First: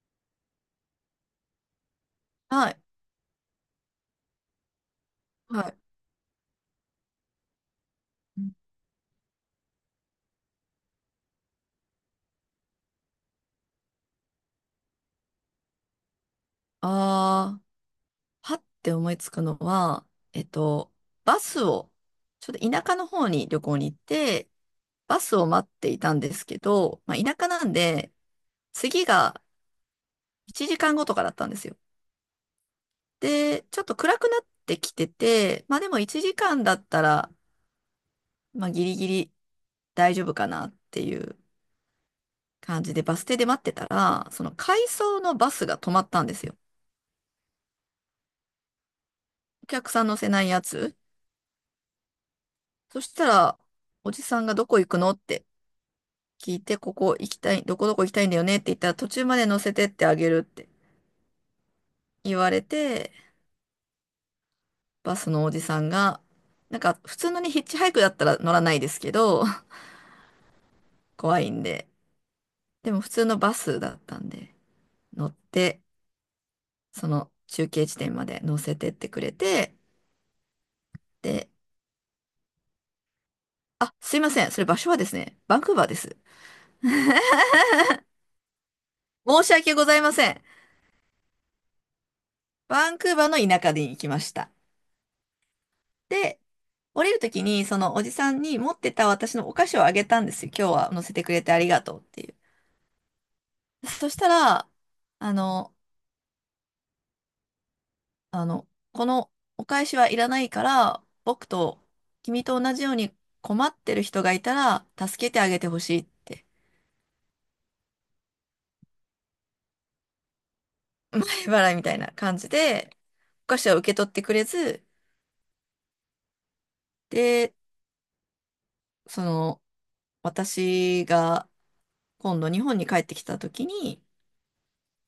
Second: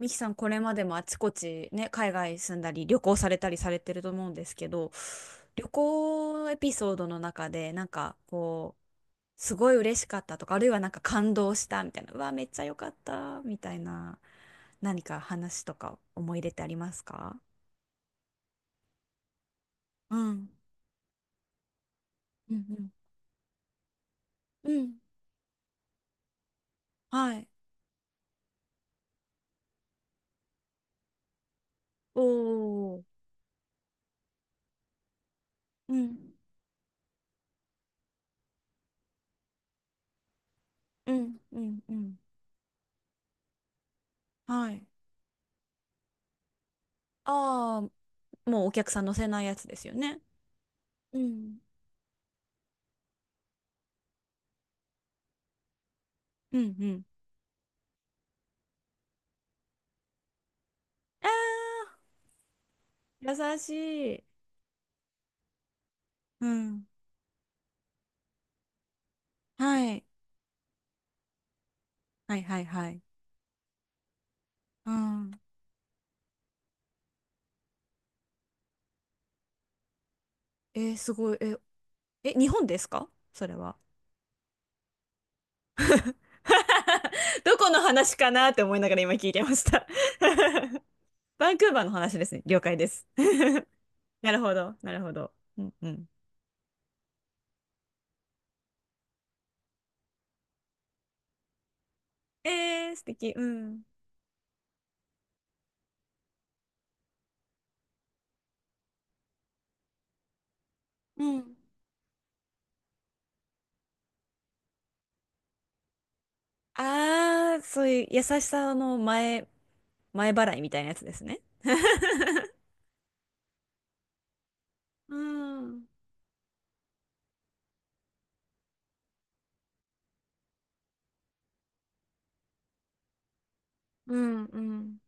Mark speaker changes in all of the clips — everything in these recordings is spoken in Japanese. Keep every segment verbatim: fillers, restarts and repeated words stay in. Speaker 1: ミキさん、これまでもあちこちね、海外住ん
Speaker 2: は
Speaker 1: だ
Speaker 2: い。
Speaker 1: り、旅行されたりされてると思うんですけど、
Speaker 2: は
Speaker 1: 旅
Speaker 2: い。
Speaker 1: 行エピソードの中で、なんかこう、すごい嬉しかったとか、あるいはなんか感動したみたいな、うわ、めっちゃ良かった、みたいな、何か話とか思い入れってありますか？
Speaker 2: ああ、はって思いつくのは、
Speaker 1: う
Speaker 2: えっ
Speaker 1: ん。
Speaker 2: と、バスを、ちょ
Speaker 1: う
Speaker 2: っと田
Speaker 1: ん
Speaker 2: 舎の方に旅行に行って、
Speaker 1: うん。うん。
Speaker 2: バスを待っていたんですけど、まあ、
Speaker 1: は
Speaker 2: 田
Speaker 1: い。
Speaker 2: 舎なんで、次がいちじかんごとかだったんですよ。
Speaker 1: おー。
Speaker 2: で、ちょっと暗くなってきてて、まあで
Speaker 1: う
Speaker 2: も1
Speaker 1: ん。
Speaker 2: 時間だったら、まあギリギリ大丈夫かなって
Speaker 1: う
Speaker 2: い
Speaker 1: ん
Speaker 2: う
Speaker 1: うんうん。
Speaker 2: 感じでバス停で待ってたら、その
Speaker 1: はい。
Speaker 2: 回送のバスが止まったんですよ。
Speaker 1: ああ、もうお客さん乗せないやつ
Speaker 2: お
Speaker 1: です
Speaker 2: 客
Speaker 1: よ
Speaker 2: さん乗
Speaker 1: ね。
Speaker 2: せないやつ。
Speaker 1: うん。
Speaker 2: そしたら、おじさんがどこ行くのって聞
Speaker 1: う
Speaker 2: い
Speaker 1: ん
Speaker 2: て、
Speaker 1: う
Speaker 2: こ
Speaker 1: ん。
Speaker 2: こ行きたい、どこどこ行きたいんだよねって言ったら、途中まで乗せてってあげるって言われて、
Speaker 1: 優しい。
Speaker 2: バスのおじさんが、
Speaker 1: う
Speaker 2: なん
Speaker 1: ん。
Speaker 2: か普通のにヒッチハイクだったら乗らないですけど、
Speaker 1: はい。
Speaker 2: 怖いんで。
Speaker 1: はいはいは
Speaker 2: でも
Speaker 1: い。
Speaker 2: 普通のバスだったんで、
Speaker 1: う
Speaker 2: 乗っ
Speaker 1: ん。
Speaker 2: て、その中継地点まで乗せてってくれて、
Speaker 1: えーすごい。
Speaker 2: で、
Speaker 1: え、え、日本ですかそれは？
Speaker 2: あ、すいません。それ場所はですね、バンクーバーです。
Speaker 1: どこの話 かなって思いながら今聞いて
Speaker 2: 申し
Speaker 1: まし
Speaker 2: 訳ご
Speaker 1: た。
Speaker 2: ざいません。
Speaker 1: バンクーバーの話ですね。了解で
Speaker 2: バン
Speaker 1: す。
Speaker 2: クーバーの田舎 に行きま
Speaker 1: な
Speaker 2: し
Speaker 1: る
Speaker 2: た。
Speaker 1: ほど、なるほど。うんうん。
Speaker 2: で、降りるときに、そのおじさんに持ってた私のお菓子をあげたんですよ。今日は乗せてくれてありがとうっていう。
Speaker 1: えー、素敵。うん。
Speaker 2: そしたら、あの、あの、このお返しはいらないから、
Speaker 1: う
Speaker 2: 僕
Speaker 1: ん。
Speaker 2: と君と同じように困ってる人がいたら、助けてあげてほしいって、
Speaker 1: あー、そういう優しさの前、前払いみたいなやつで
Speaker 2: 払
Speaker 1: すね。
Speaker 2: 払いみたいな感 じで、お菓子は受け取ってくれず、
Speaker 1: うん。
Speaker 2: で、その、私が今度日本に帰ってきたときに、
Speaker 1: うん。うん。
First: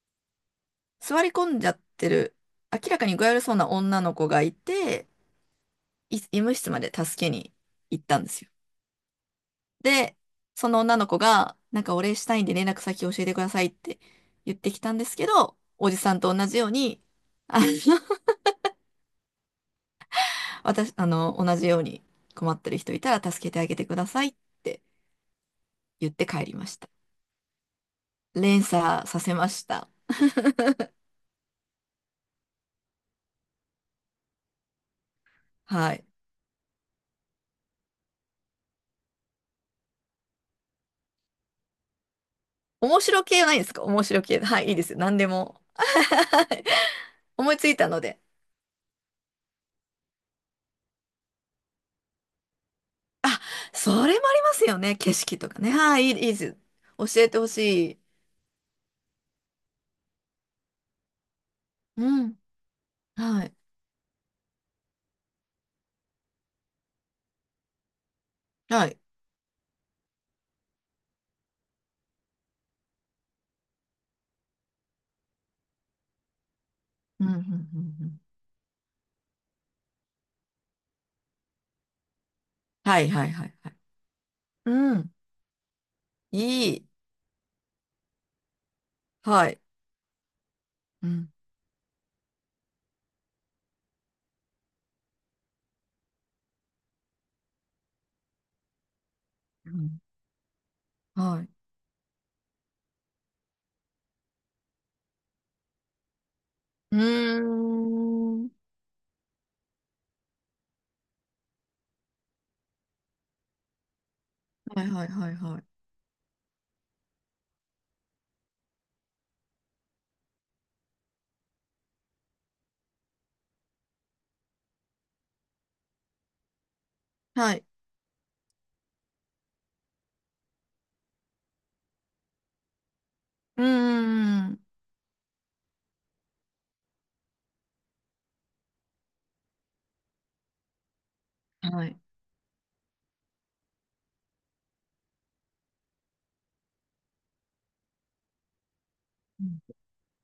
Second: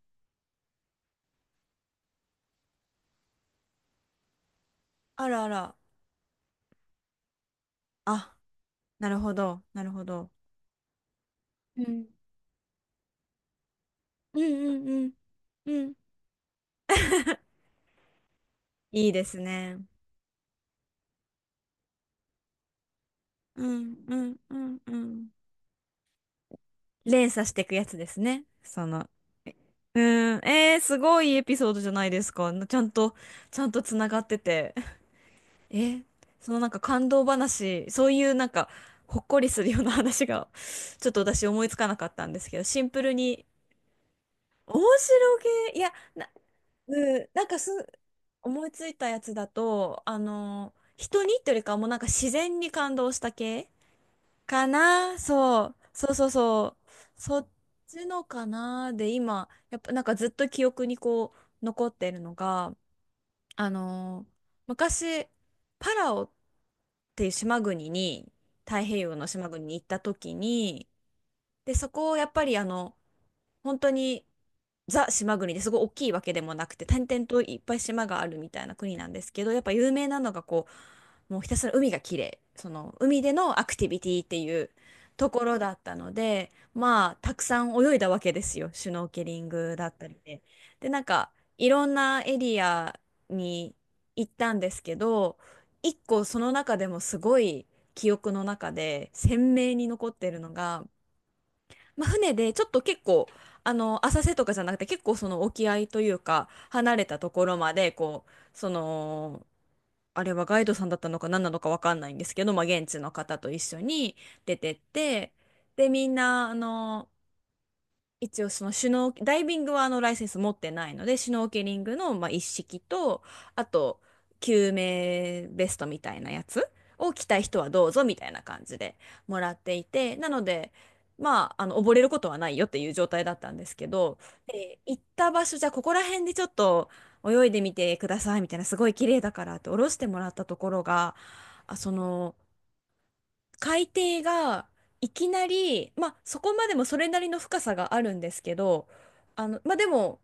Speaker 2: 座り込んじゃってる、明らかに具合悪そうな女の子がいて、
Speaker 1: あらあら。
Speaker 2: い医務室まで助けに行ったんで
Speaker 1: あ、
Speaker 2: すよ。
Speaker 1: なるほど、なるほ
Speaker 2: で、
Speaker 1: ど。
Speaker 2: その女の子が、
Speaker 1: う
Speaker 2: なんかお
Speaker 1: ん。
Speaker 2: 礼したいんで連絡先教えてくださいって
Speaker 1: うん
Speaker 2: 言って
Speaker 1: う
Speaker 2: きたんで
Speaker 1: ん
Speaker 2: すけど、
Speaker 1: うんう
Speaker 2: お
Speaker 1: ん。
Speaker 2: じさんと同じように、あの、
Speaker 1: いいですね。
Speaker 2: 私、あの、同じように困ってる人いたら助けて
Speaker 1: う
Speaker 2: あげて
Speaker 1: ん
Speaker 2: くだ
Speaker 1: う
Speaker 2: さいっ
Speaker 1: んうん
Speaker 2: て
Speaker 1: うん。
Speaker 2: 言って帰りました。
Speaker 1: 連鎖していくやつですね。
Speaker 2: 連
Speaker 1: そ
Speaker 2: 鎖
Speaker 1: の。
Speaker 2: させました。
Speaker 1: うん。えー、すごいエピソードじゃないですか。ちゃんと、ちゃんとつながってて。
Speaker 2: は
Speaker 1: え、
Speaker 2: い。
Speaker 1: そのなんか感動話、そういうなんか、ほっこりするような話が、ちょっと私思いつかなかったんですけど、シン
Speaker 2: 面
Speaker 1: プル
Speaker 2: 白系
Speaker 1: に、
Speaker 2: ないですか面白系。はい、いい
Speaker 1: 面
Speaker 2: ですよ。何で
Speaker 1: 白
Speaker 2: も。
Speaker 1: げ。いや、なうん、なん
Speaker 2: 思い
Speaker 1: か
Speaker 2: つ
Speaker 1: す、
Speaker 2: いたので。
Speaker 1: 思いついたやつだと、あの、人にっていうよりかはもうなんか自然に感動した系
Speaker 2: それもあります
Speaker 1: か
Speaker 2: よね。景
Speaker 1: な。
Speaker 2: 色とか
Speaker 1: そ
Speaker 2: ね。
Speaker 1: う。
Speaker 2: はい、
Speaker 1: そ
Speaker 2: い
Speaker 1: う
Speaker 2: い
Speaker 1: そう
Speaker 2: です。
Speaker 1: そ
Speaker 2: 教
Speaker 1: う。
Speaker 2: え
Speaker 1: そ
Speaker 2: てほ
Speaker 1: っ
Speaker 2: しい。
Speaker 1: ちのかなで、今、やっぱなんかずっと記憶にこう、残ってる
Speaker 2: う
Speaker 1: の
Speaker 2: ん。
Speaker 1: が、
Speaker 2: はい。
Speaker 1: あの、昔、パラオっていう島国に、太
Speaker 2: は
Speaker 1: 平
Speaker 2: い。
Speaker 1: 洋の島国に行った時に、で、そこをやっぱりあの、本当にザ島国で、すごい大きいわけでもなくて、点
Speaker 2: う
Speaker 1: 々
Speaker 2: ん、うん、うん。
Speaker 1: といっぱい
Speaker 2: う
Speaker 1: 島が
Speaker 2: ん。
Speaker 1: あるみたいな国なんですけど、やっぱ有名なのが、こうもうひたすら海が綺麗、その
Speaker 2: はい
Speaker 1: 海
Speaker 2: はい
Speaker 1: で
Speaker 2: はい
Speaker 1: のア
Speaker 2: は
Speaker 1: ク
Speaker 2: い。
Speaker 1: ティビティっていう
Speaker 2: うん。
Speaker 1: ところだったので、
Speaker 2: いい。
Speaker 1: まあたくさん泳いだわけですよ、シュノーケリン
Speaker 2: はい。
Speaker 1: グだったりで。でなん
Speaker 2: う
Speaker 1: か
Speaker 2: ん。
Speaker 1: いろんなエリアに行ったんですけど、一個その中でもすごい記憶の中で鮮
Speaker 2: う
Speaker 1: 明に
Speaker 2: ん。
Speaker 1: 残ってるのが、
Speaker 2: はい。
Speaker 1: まあ、船でちょっと結構、あの浅瀬とかじゃなくて結構その沖合というか離
Speaker 2: う
Speaker 1: れたところま
Speaker 2: ー
Speaker 1: で、こう
Speaker 2: ん。
Speaker 1: そのあれはガイドさんだったのか何なのか分かんないんですけど、まあ、現地の方と一緒に出てっ
Speaker 2: はいはいは
Speaker 1: て、
Speaker 2: いはい。
Speaker 1: でみんなあの一応そのシュノー、ダイビングはあのライセンス持ってないので、シュノーケリングのまあ一式と、あと救命ベストみたいなやつを着たい
Speaker 2: は
Speaker 1: 人
Speaker 2: い。
Speaker 1: はどうぞみたいな感じでもらっていて、なので、まあ、あの溺れることはないよっていう状態だったん
Speaker 2: う
Speaker 1: で
Speaker 2: ー
Speaker 1: すけど、
Speaker 2: ん。
Speaker 1: で行った場所、じゃあここら辺でちょっと泳いでみてくださいみたいな、すごい綺麗だからって下ろしてもらったところが、あ、
Speaker 2: は
Speaker 1: そ
Speaker 2: い。
Speaker 1: の、海底がいきなり、まあ、そこまでもそれなりの深さがあるんですけど、
Speaker 2: う
Speaker 1: あの、
Speaker 2: ん。
Speaker 1: まあ、でも、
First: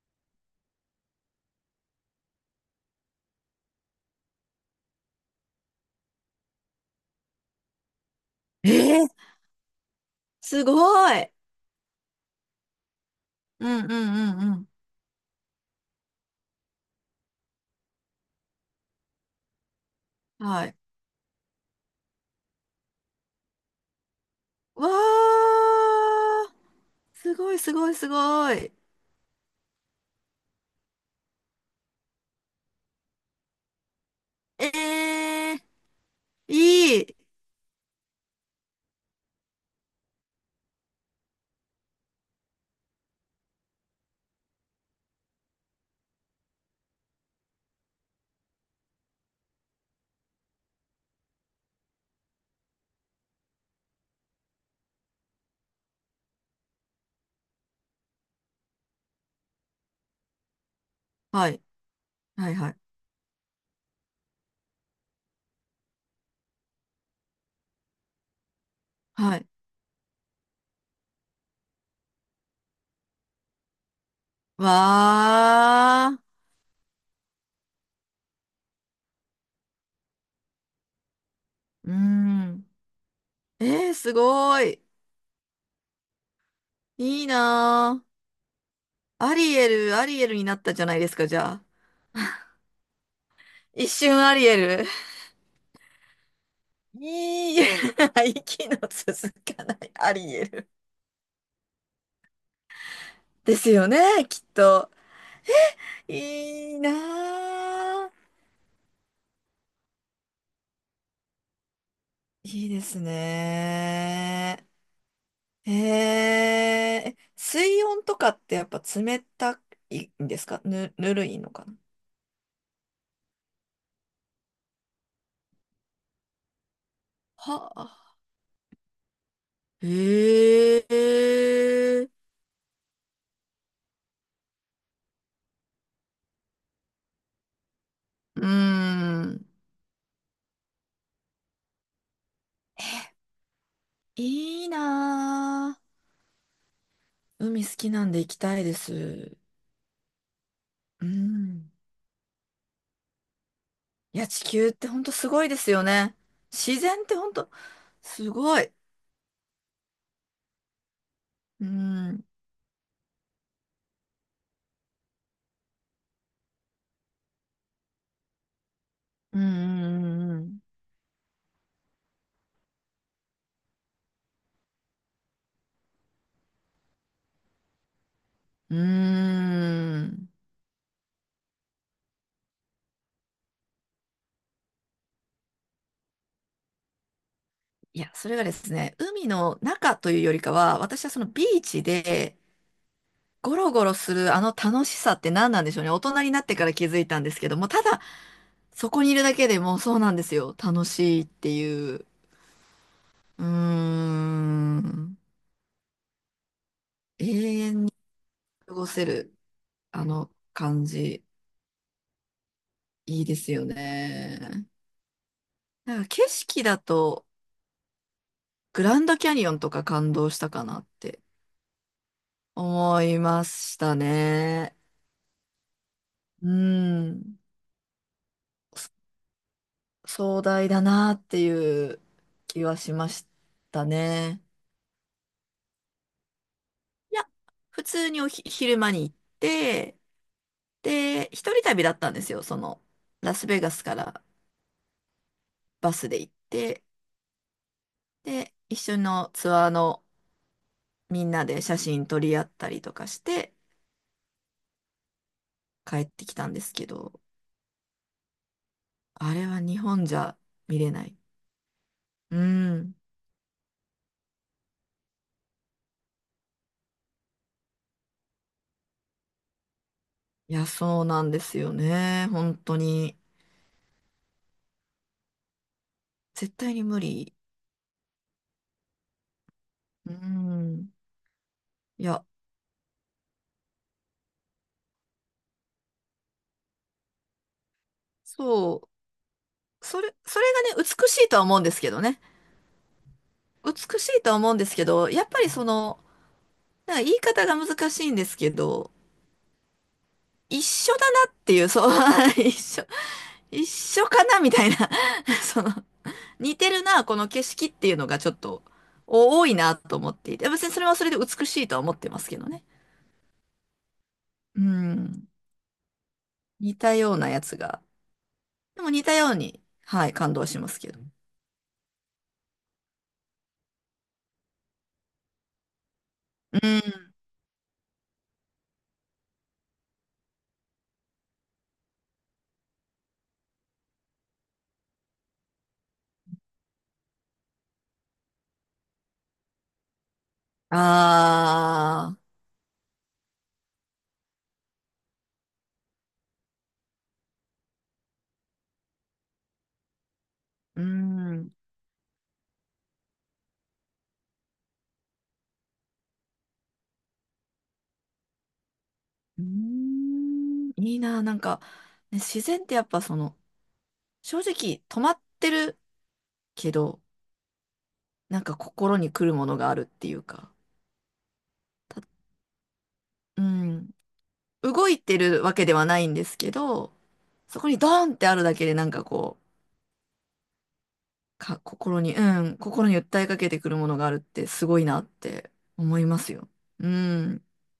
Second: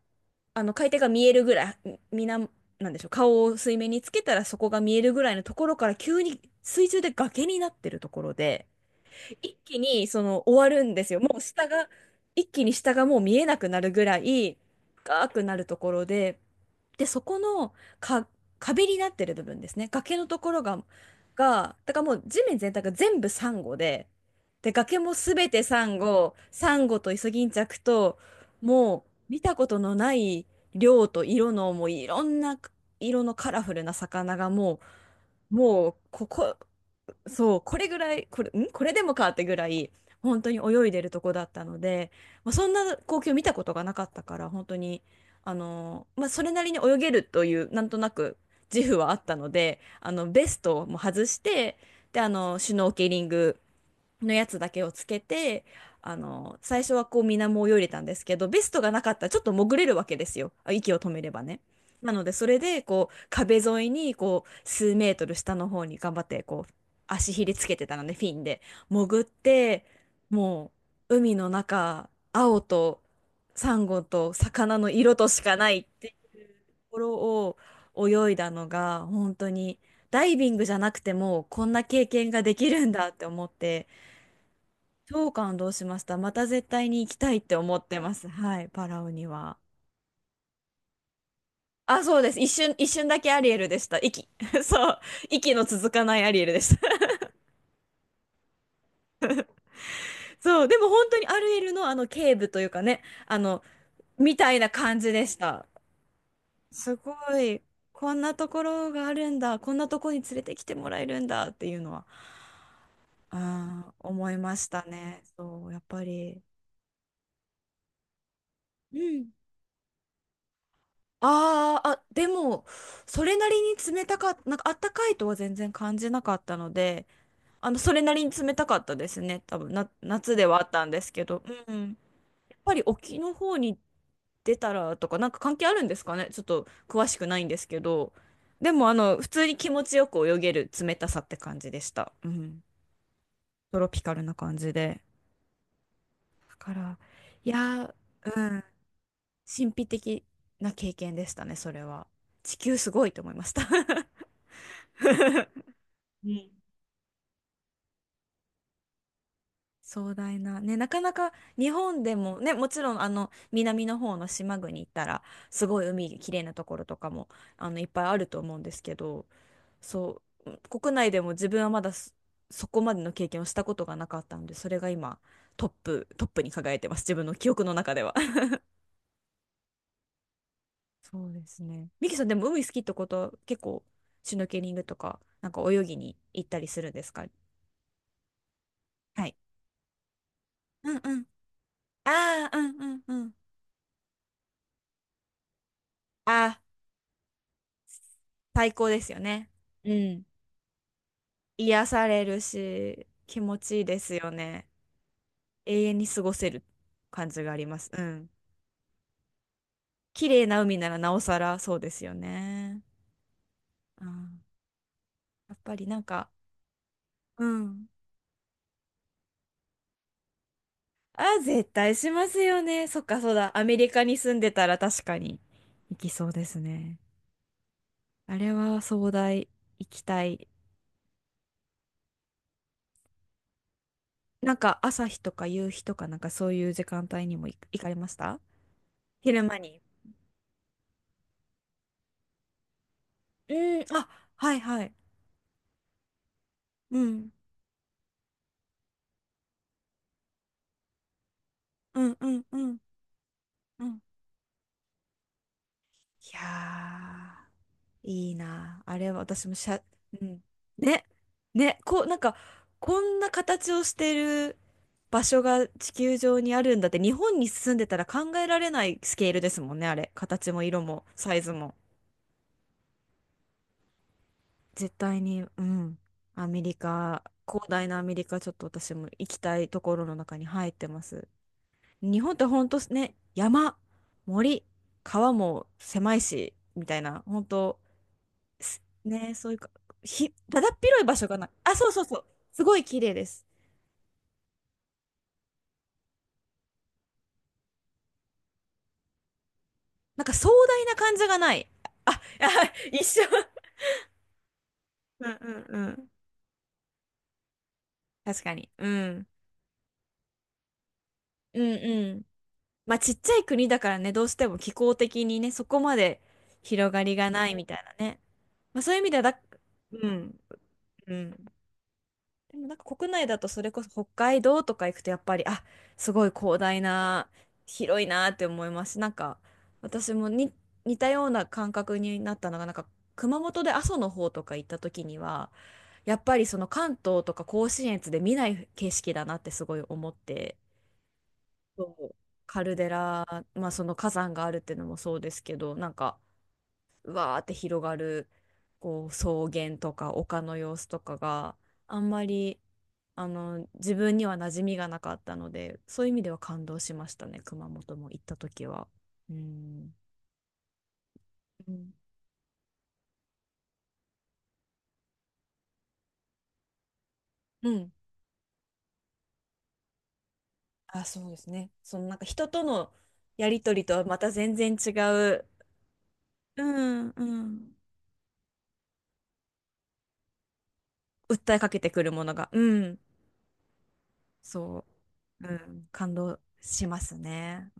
Speaker 1: あの海底が見えるぐらい、みな、なんでしょう、顔を水面につけたらそこが見えるぐらいのところから急に水中で崖になってるところで、
Speaker 2: えー、
Speaker 1: 一気にその終
Speaker 2: す
Speaker 1: わ
Speaker 2: ご
Speaker 1: るんですよ。も
Speaker 2: い。
Speaker 1: う下が、一気に下がもう見えな
Speaker 2: う
Speaker 1: くな
Speaker 2: んう
Speaker 1: る
Speaker 2: ん
Speaker 1: ぐら
Speaker 2: うんう
Speaker 1: い
Speaker 2: ん。
Speaker 1: 深くなるところで、で、そこのか壁になってる部分ですね。崖のところ
Speaker 2: はい。
Speaker 1: が、が、だからもう地面全体が全部サンゴで、で、
Speaker 2: わ
Speaker 1: 崖もすべてサンゴ、
Speaker 2: ー。
Speaker 1: サンゴとイソ
Speaker 2: す
Speaker 1: ギン
Speaker 2: ご
Speaker 1: チ
Speaker 2: い
Speaker 1: ャ
Speaker 2: す
Speaker 1: ク
Speaker 2: ごいす
Speaker 1: と、
Speaker 2: ごい。
Speaker 1: もう見たことのない量と色の、もういろんな色のカラフルな魚が
Speaker 2: え
Speaker 1: もう、
Speaker 2: ー、
Speaker 1: もうここ、
Speaker 2: いい。
Speaker 1: そう、これぐらい、これ、んこれでもかってぐらい、本当に泳いでるとこだったので、まあ、そんな光景を見たことがなかったから、本当に、あのーまあ、それなりに泳げるという、なんとなく自負はあったので、あの、ベストも外して、で、あの、シュノーケリングのやつだけをつけて、あの最初はこう水面を泳いでたんですけど、ベストがなかったらちょっと潜れるわけですよ、あ息を止めれば
Speaker 2: は
Speaker 1: ね。
Speaker 2: い。
Speaker 1: なのでそ
Speaker 2: はい
Speaker 1: れ
Speaker 2: はい。
Speaker 1: でこう壁沿いにこう数メートル下の方に頑張ってこう足ひれつけてたのでフィンで潜っ
Speaker 2: はい。
Speaker 1: て、もう海の中青とサンゴと魚の色としかないって
Speaker 2: わー。
Speaker 1: いうところを泳いだのが、本当にダイビングじゃなくてもこんな
Speaker 2: うー
Speaker 1: 経験がで
Speaker 2: ん。
Speaker 1: きるんだって思って。
Speaker 2: えー、すごい。
Speaker 1: 超感動しました。また絶対に行き
Speaker 2: いい
Speaker 1: たいって思って
Speaker 2: な
Speaker 1: ます。はい、パラオに
Speaker 2: ー。アリ
Speaker 1: は。
Speaker 2: エル、アリエルになったじゃないですか、じゃあ。
Speaker 1: あ、そうです。一瞬、一瞬だけアリエルでし
Speaker 2: 一
Speaker 1: た。
Speaker 2: 瞬
Speaker 1: 息。
Speaker 2: アリエ ル。
Speaker 1: そう。息の続かないアリエルでした。
Speaker 2: いい、息の続かないアリ エ
Speaker 1: そう。
Speaker 2: ル。
Speaker 1: でも本当にアリエルのあの警部というかね、あ
Speaker 2: で
Speaker 1: の、
Speaker 2: すよね、
Speaker 1: み
Speaker 2: きっ
Speaker 1: たいな
Speaker 2: と。
Speaker 1: 感じでした。
Speaker 2: いい
Speaker 1: すご
Speaker 2: な
Speaker 1: い。こん
Speaker 2: ー。
Speaker 1: なところがあるんだ。こんなとこに連れてきてもらえるんだっていうのは、
Speaker 2: いいです
Speaker 1: あー、思いま
Speaker 2: ね
Speaker 1: したね。そ
Speaker 2: ー。
Speaker 1: う、やっぱ
Speaker 2: え
Speaker 1: り。
Speaker 2: え、水温とかってやっぱ
Speaker 1: う
Speaker 2: 冷
Speaker 1: ん。
Speaker 2: たいんですか？ぬ、ぬるいのかな
Speaker 1: あーあ、でも、それなりに冷たかった、なんかあったかいとは全然感じなかったので、あの、
Speaker 2: は。
Speaker 1: それなりに冷たかったですね。多分
Speaker 2: え
Speaker 1: な、夏ではあったん
Speaker 2: え。
Speaker 1: ですけど、うん。やっぱり沖の方に出たらとか、なんか関係あるんですかね。ちょっと詳しくないんですけど、
Speaker 2: う
Speaker 1: でも、あの、普通
Speaker 2: ん。
Speaker 1: に気持ちよく泳げる冷たさって感じでした。うん。トロピカルな感
Speaker 2: いい
Speaker 1: じで。
Speaker 2: な
Speaker 1: だから、
Speaker 2: ぁ。
Speaker 1: い
Speaker 2: 海好き
Speaker 1: や
Speaker 2: なんで行
Speaker 1: ー、
Speaker 2: き
Speaker 1: う
Speaker 2: たい
Speaker 1: ん。
Speaker 2: です。
Speaker 1: 神秘的な経
Speaker 2: う
Speaker 1: 験でしたね、
Speaker 2: ん。
Speaker 1: それは。地球すごいと思いました。
Speaker 2: いや、地球ってほんとすご いですよね。
Speaker 1: うん、
Speaker 2: 自然ってほんとすごい。
Speaker 1: 壮大な、ね、なかなか
Speaker 2: う
Speaker 1: 日本で
Speaker 2: ん。
Speaker 1: も、ね、もちろんあの南の方の島国行ったらすごい海きれいなところとかもあのいっぱいあると思うんですけど、
Speaker 2: う
Speaker 1: そ
Speaker 2: んう
Speaker 1: う
Speaker 2: ん
Speaker 1: 国内でも自分はまだそ、そこまでの経験をしたことがなかったので、それが今トップ、トップに輝いてます、自分の記憶の中では。
Speaker 2: うんうん。うーん。
Speaker 1: そうですね。ミキさんでも海好きってことは結構シュノーケリングとかなんか泳ぎに行ったりするんですか？
Speaker 2: いや、それがですね、
Speaker 1: は
Speaker 2: 海
Speaker 1: い。
Speaker 2: の中というよりかは、
Speaker 1: うん
Speaker 2: 私は
Speaker 1: う
Speaker 2: そ
Speaker 1: ん。
Speaker 2: のビーチで
Speaker 1: ああ、うんうんうん。
Speaker 2: ゴロゴロするあの楽しさって何なんでしょうね。大人になっ
Speaker 1: あ
Speaker 2: て
Speaker 1: あ、
Speaker 2: から気づいたんですけども、ただ
Speaker 1: 最高
Speaker 2: そ
Speaker 1: で
Speaker 2: こに
Speaker 1: す
Speaker 2: い
Speaker 1: よ
Speaker 2: るだけ
Speaker 1: ね。
Speaker 2: でもう
Speaker 1: う
Speaker 2: そうなん
Speaker 1: ん。
Speaker 2: ですよ。楽しいって
Speaker 1: 癒
Speaker 2: いう。
Speaker 1: されるし、気
Speaker 2: うー
Speaker 1: 持ちいいですよね。
Speaker 2: ん。
Speaker 1: 永遠に過ごせる感
Speaker 2: 永
Speaker 1: じがありま
Speaker 2: 遠
Speaker 1: す。
Speaker 2: に
Speaker 1: うん。
Speaker 2: 過ごせる、あ
Speaker 1: 綺
Speaker 2: の
Speaker 1: 麗な海
Speaker 2: 感
Speaker 1: ならなお
Speaker 2: じ、
Speaker 1: さらそうですよね。
Speaker 2: いいですよ
Speaker 1: うん。
Speaker 2: ね。
Speaker 1: やっぱりな
Speaker 2: な
Speaker 1: ん
Speaker 2: んか景
Speaker 1: か、
Speaker 2: 色だと、
Speaker 1: うん。
Speaker 2: グランドキャニオンとか感動したかなって
Speaker 1: あ、絶対しますよね。そっ
Speaker 2: 思い
Speaker 1: か、そう
Speaker 2: ま
Speaker 1: だ。アメ
Speaker 2: し
Speaker 1: リ
Speaker 2: た
Speaker 1: カに住んでた
Speaker 2: ね。
Speaker 1: ら確かに行きそうで
Speaker 2: う
Speaker 1: すね。
Speaker 2: ん。
Speaker 1: あれは壮大、行きた
Speaker 2: 壮
Speaker 1: い。
Speaker 2: 大だなっていう気はしましたね。
Speaker 1: なんか朝日とか夕日とかなんかそういう時間
Speaker 2: い
Speaker 1: 帯
Speaker 2: や、
Speaker 1: にも行行
Speaker 2: 普
Speaker 1: かれま
Speaker 2: 通
Speaker 1: し
Speaker 2: にお
Speaker 1: た？
Speaker 2: ひ昼間に行っ
Speaker 1: 昼間に。
Speaker 2: て、で、一人旅だったんですよ。その、ラス
Speaker 1: う
Speaker 2: ベガ
Speaker 1: ん、
Speaker 2: スか
Speaker 1: あ、
Speaker 2: ら
Speaker 1: はいはい。
Speaker 2: バスで行って、
Speaker 1: うん。
Speaker 2: で、一緒のツアーのみんなで写
Speaker 1: う
Speaker 2: 真
Speaker 1: ん
Speaker 2: 撮
Speaker 1: う
Speaker 2: り合
Speaker 1: ん
Speaker 2: っ
Speaker 1: う
Speaker 2: た
Speaker 1: ん
Speaker 2: りとかして
Speaker 1: うん。い
Speaker 2: 帰ってきたんですけ
Speaker 1: や
Speaker 2: ど、
Speaker 1: ー、いいな。あれは
Speaker 2: あれ
Speaker 1: 私も
Speaker 2: は
Speaker 1: し
Speaker 2: 日
Speaker 1: ゃ、
Speaker 2: 本じ
Speaker 1: う
Speaker 2: ゃ
Speaker 1: ん。
Speaker 2: 見れ
Speaker 1: ね、
Speaker 2: ない。
Speaker 1: ね、こう、なんか、
Speaker 2: うん。
Speaker 1: こんな形をしてる場所が地球上にあるんだって、日本に住んでたら考えられないスケールですもんね、あれ。形
Speaker 2: い
Speaker 1: も
Speaker 2: や、
Speaker 1: 色
Speaker 2: そ
Speaker 1: も
Speaker 2: うなん
Speaker 1: サ
Speaker 2: で
Speaker 1: イズ
Speaker 2: すよ
Speaker 1: も。
Speaker 2: ね。本当に。
Speaker 1: 絶対に、うん。ア
Speaker 2: 絶
Speaker 1: メリ
Speaker 2: 対に無
Speaker 1: カ、
Speaker 2: 理。
Speaker 1: 広大なアメリカ、ちょっと私も行きたいところ
Speaker 2: う
Speaker 1: の中に入って
Speaker 2: ん。
Speaker 1: ます。
Speaker 2: い
Speaker 1: 日
Speaker 2: や、
Speaker 1: 本ってほんとね、山、森、川も狭いし、みたいな、本当す
Speaker 2: そ
Speaker 1: ね、そういうか、
Speaker 2: う。それ、
Speaker 1: ひ、
Speaker 2: それ
Speaker 1: だだっ
Speaker 2: がね、
Speaker 1: 広い
Speaker 2: 美
Speaker 1: 場
Speaker 2: し
Speaker 1: 所
Speaker 2: いと
Speaker 1: が
Speaker 2: は
Speaker 1: ない。
Speaker 2: 思うんで
Speaker 1: あ、
Speaker 2: す
Speaker 1: そ
Speaker 2: け
Speaker 1: う
Speaker 2: ど
Speaker 1: そうそ
Speaker 2: ね。
Speaker 1: う。すごい綺麗です。
Speaker 2: 美しいとは思うんですけど、やっぱりその、なんか言い方が難しいんですけど、
Speaker 1: なんか壮
Speaker 2: 一
Speaker 1: 大
Speaker 2: 緒
Speaker 1: な
Speaker 2: だ
Speaker 1: 感じ
Speaker 2: なっ
Speaker 1: が
Speaker 2: て
Speaker 1: な
Speaker 2: い
Speaker 1: い。
Speaker 2: う、そう、
Speaker 1: あ、
Speaker 2: 一
Speaker 1: あ、
Speaker 2: 緒、
Speaker 1: 一緒。
Speaker 2: 一緒かなみたいな、
Speaker 1: うん
Speaker 2: その、
Speaker 1: うんうん。
Speaker 2: 似てるな、この景色っていうのがちょっ
Speaker 1: 確か
Speaker 2: と
Speaker 1: に。うん。
Speaker 2: お多いなと思っていて、別にそれはそれで美し
Speaker 1: う
Speaker 2: い
Speaker 1: ん
Speaker 2: とは思って
Speaker 1: う
Speaker 2: ま
Speaker 1: ん。
Speaker 2: すけどね。
Speaker 1: まあちっちゃい国だからね、どうしても
Speaker 2: う
Speaker 1: 気候的
Speaker 2: ん。
Speaker 1: にね、そこまで
Speaker 2: 似
Speaker 1: 広
Speaker 2: た
Speaker 1: が
Speaker 2: よ
Speaker 1: り
Speaker 2: うな
Speaker 1: が
Speaker 2: や
Speaker 1: ない
Speaker 2: つ
Speaker 1: みた
Speaker 2: が。
Speaker 1: いなね。ま
Speaker 2: で
Speaker 1: あ
Speaker 2: も
Speaker 1: そういう
Speaker 2: 似
Speaker 1: 意味
Speaker 2: た
Speaker 1: では
Speaker 2: よう
Speaker 1: だ、
Speaker 2: に、は
Speaker 1: う
Speaker 2: い、感
Speaker 1: ん、
Speaker 2: 動しますけど。
Speaker 1: うん。でもなんか国内だとそれこそ北海道とか行くとやっぱり、あ、すごい
Speaker 2: う
Speaker 1: 広大
Speaker 2: ん。
Speaker 1: な、広いなって思いますし、なんか私もに似たような感覚になったのが、なんか熊本で阿蘇の方とか行った時には、やっぱりその関東とか甲信越で見ない景色だなってすごい思って、そ
Speaker 2: あ
Speaker 1: う
Speaker 2: あ、
Speaker 1: カルデラ、まあその火山があるっていうのもそうですけど、なんかわーって広がるこう草原とか丘の様
Speaker 2: う
Speaker 1: 子とか
Speaker 2: ん。
Speaker 1: があんまりあの自分には馴染みがなかったので、そういう意味では感動しましたね、熊本も行った時は。う
Speaker 2: うー
Speaker 1: ん
Speaker 2: ん。いいな、なんか、
Speaker 1: うん
Speaker 2: ね、自然ってやっぱその、正直止まってるけど、
Speaker 1: うん。
Speaker 2: なんか心に来るものがあるっていうか。
Speaker 1: あ、そうですね。そのなんか人との
Speaker 2: う
Speaker 1: やりとり
Speaker 2: ん、
Speaker 1: とはまた全然
Speaker 2: 動
Speaker 1: 違
Speaker 2: いてる
Speaker 1: う、
Speaker 2: わけではないんですけ
Speaker 1: う
Speaker 2: ど、
Speaker 1: んう
Speaker 2: そこ
Speaker 1: ん、
Speaker 2: にドーンってあるだけでなんかこう、
Speaker 1: 訴え
Speaker 2: か、
Speaker 1: かけて
Speaker 2: 心
Speaker 1: くる
Speaker 2: に、
Speaker 1: もの
Speaker 2: う
Speaker 1: が、
Speaker 2: ん、
Speaker 1: う
Speaker 2: 心に
Speaker 1: ん、
Speaker 2: 訴えかけてくるものがあるってすご
Speaker 1: そ
Speaker 2: いなっ
Speaker 1: う、
Speaker 2: て
Speaker 1: うん、
Speaker 2: 思い
Speaker 1: 感
Speaker 2: ます
Speaker 1: 動
Speaker 2: よ。
Speaker 1: し
Speaker 2: う
Speaker 1: ます
Speaker 2: ん。
Speaker 1: ね。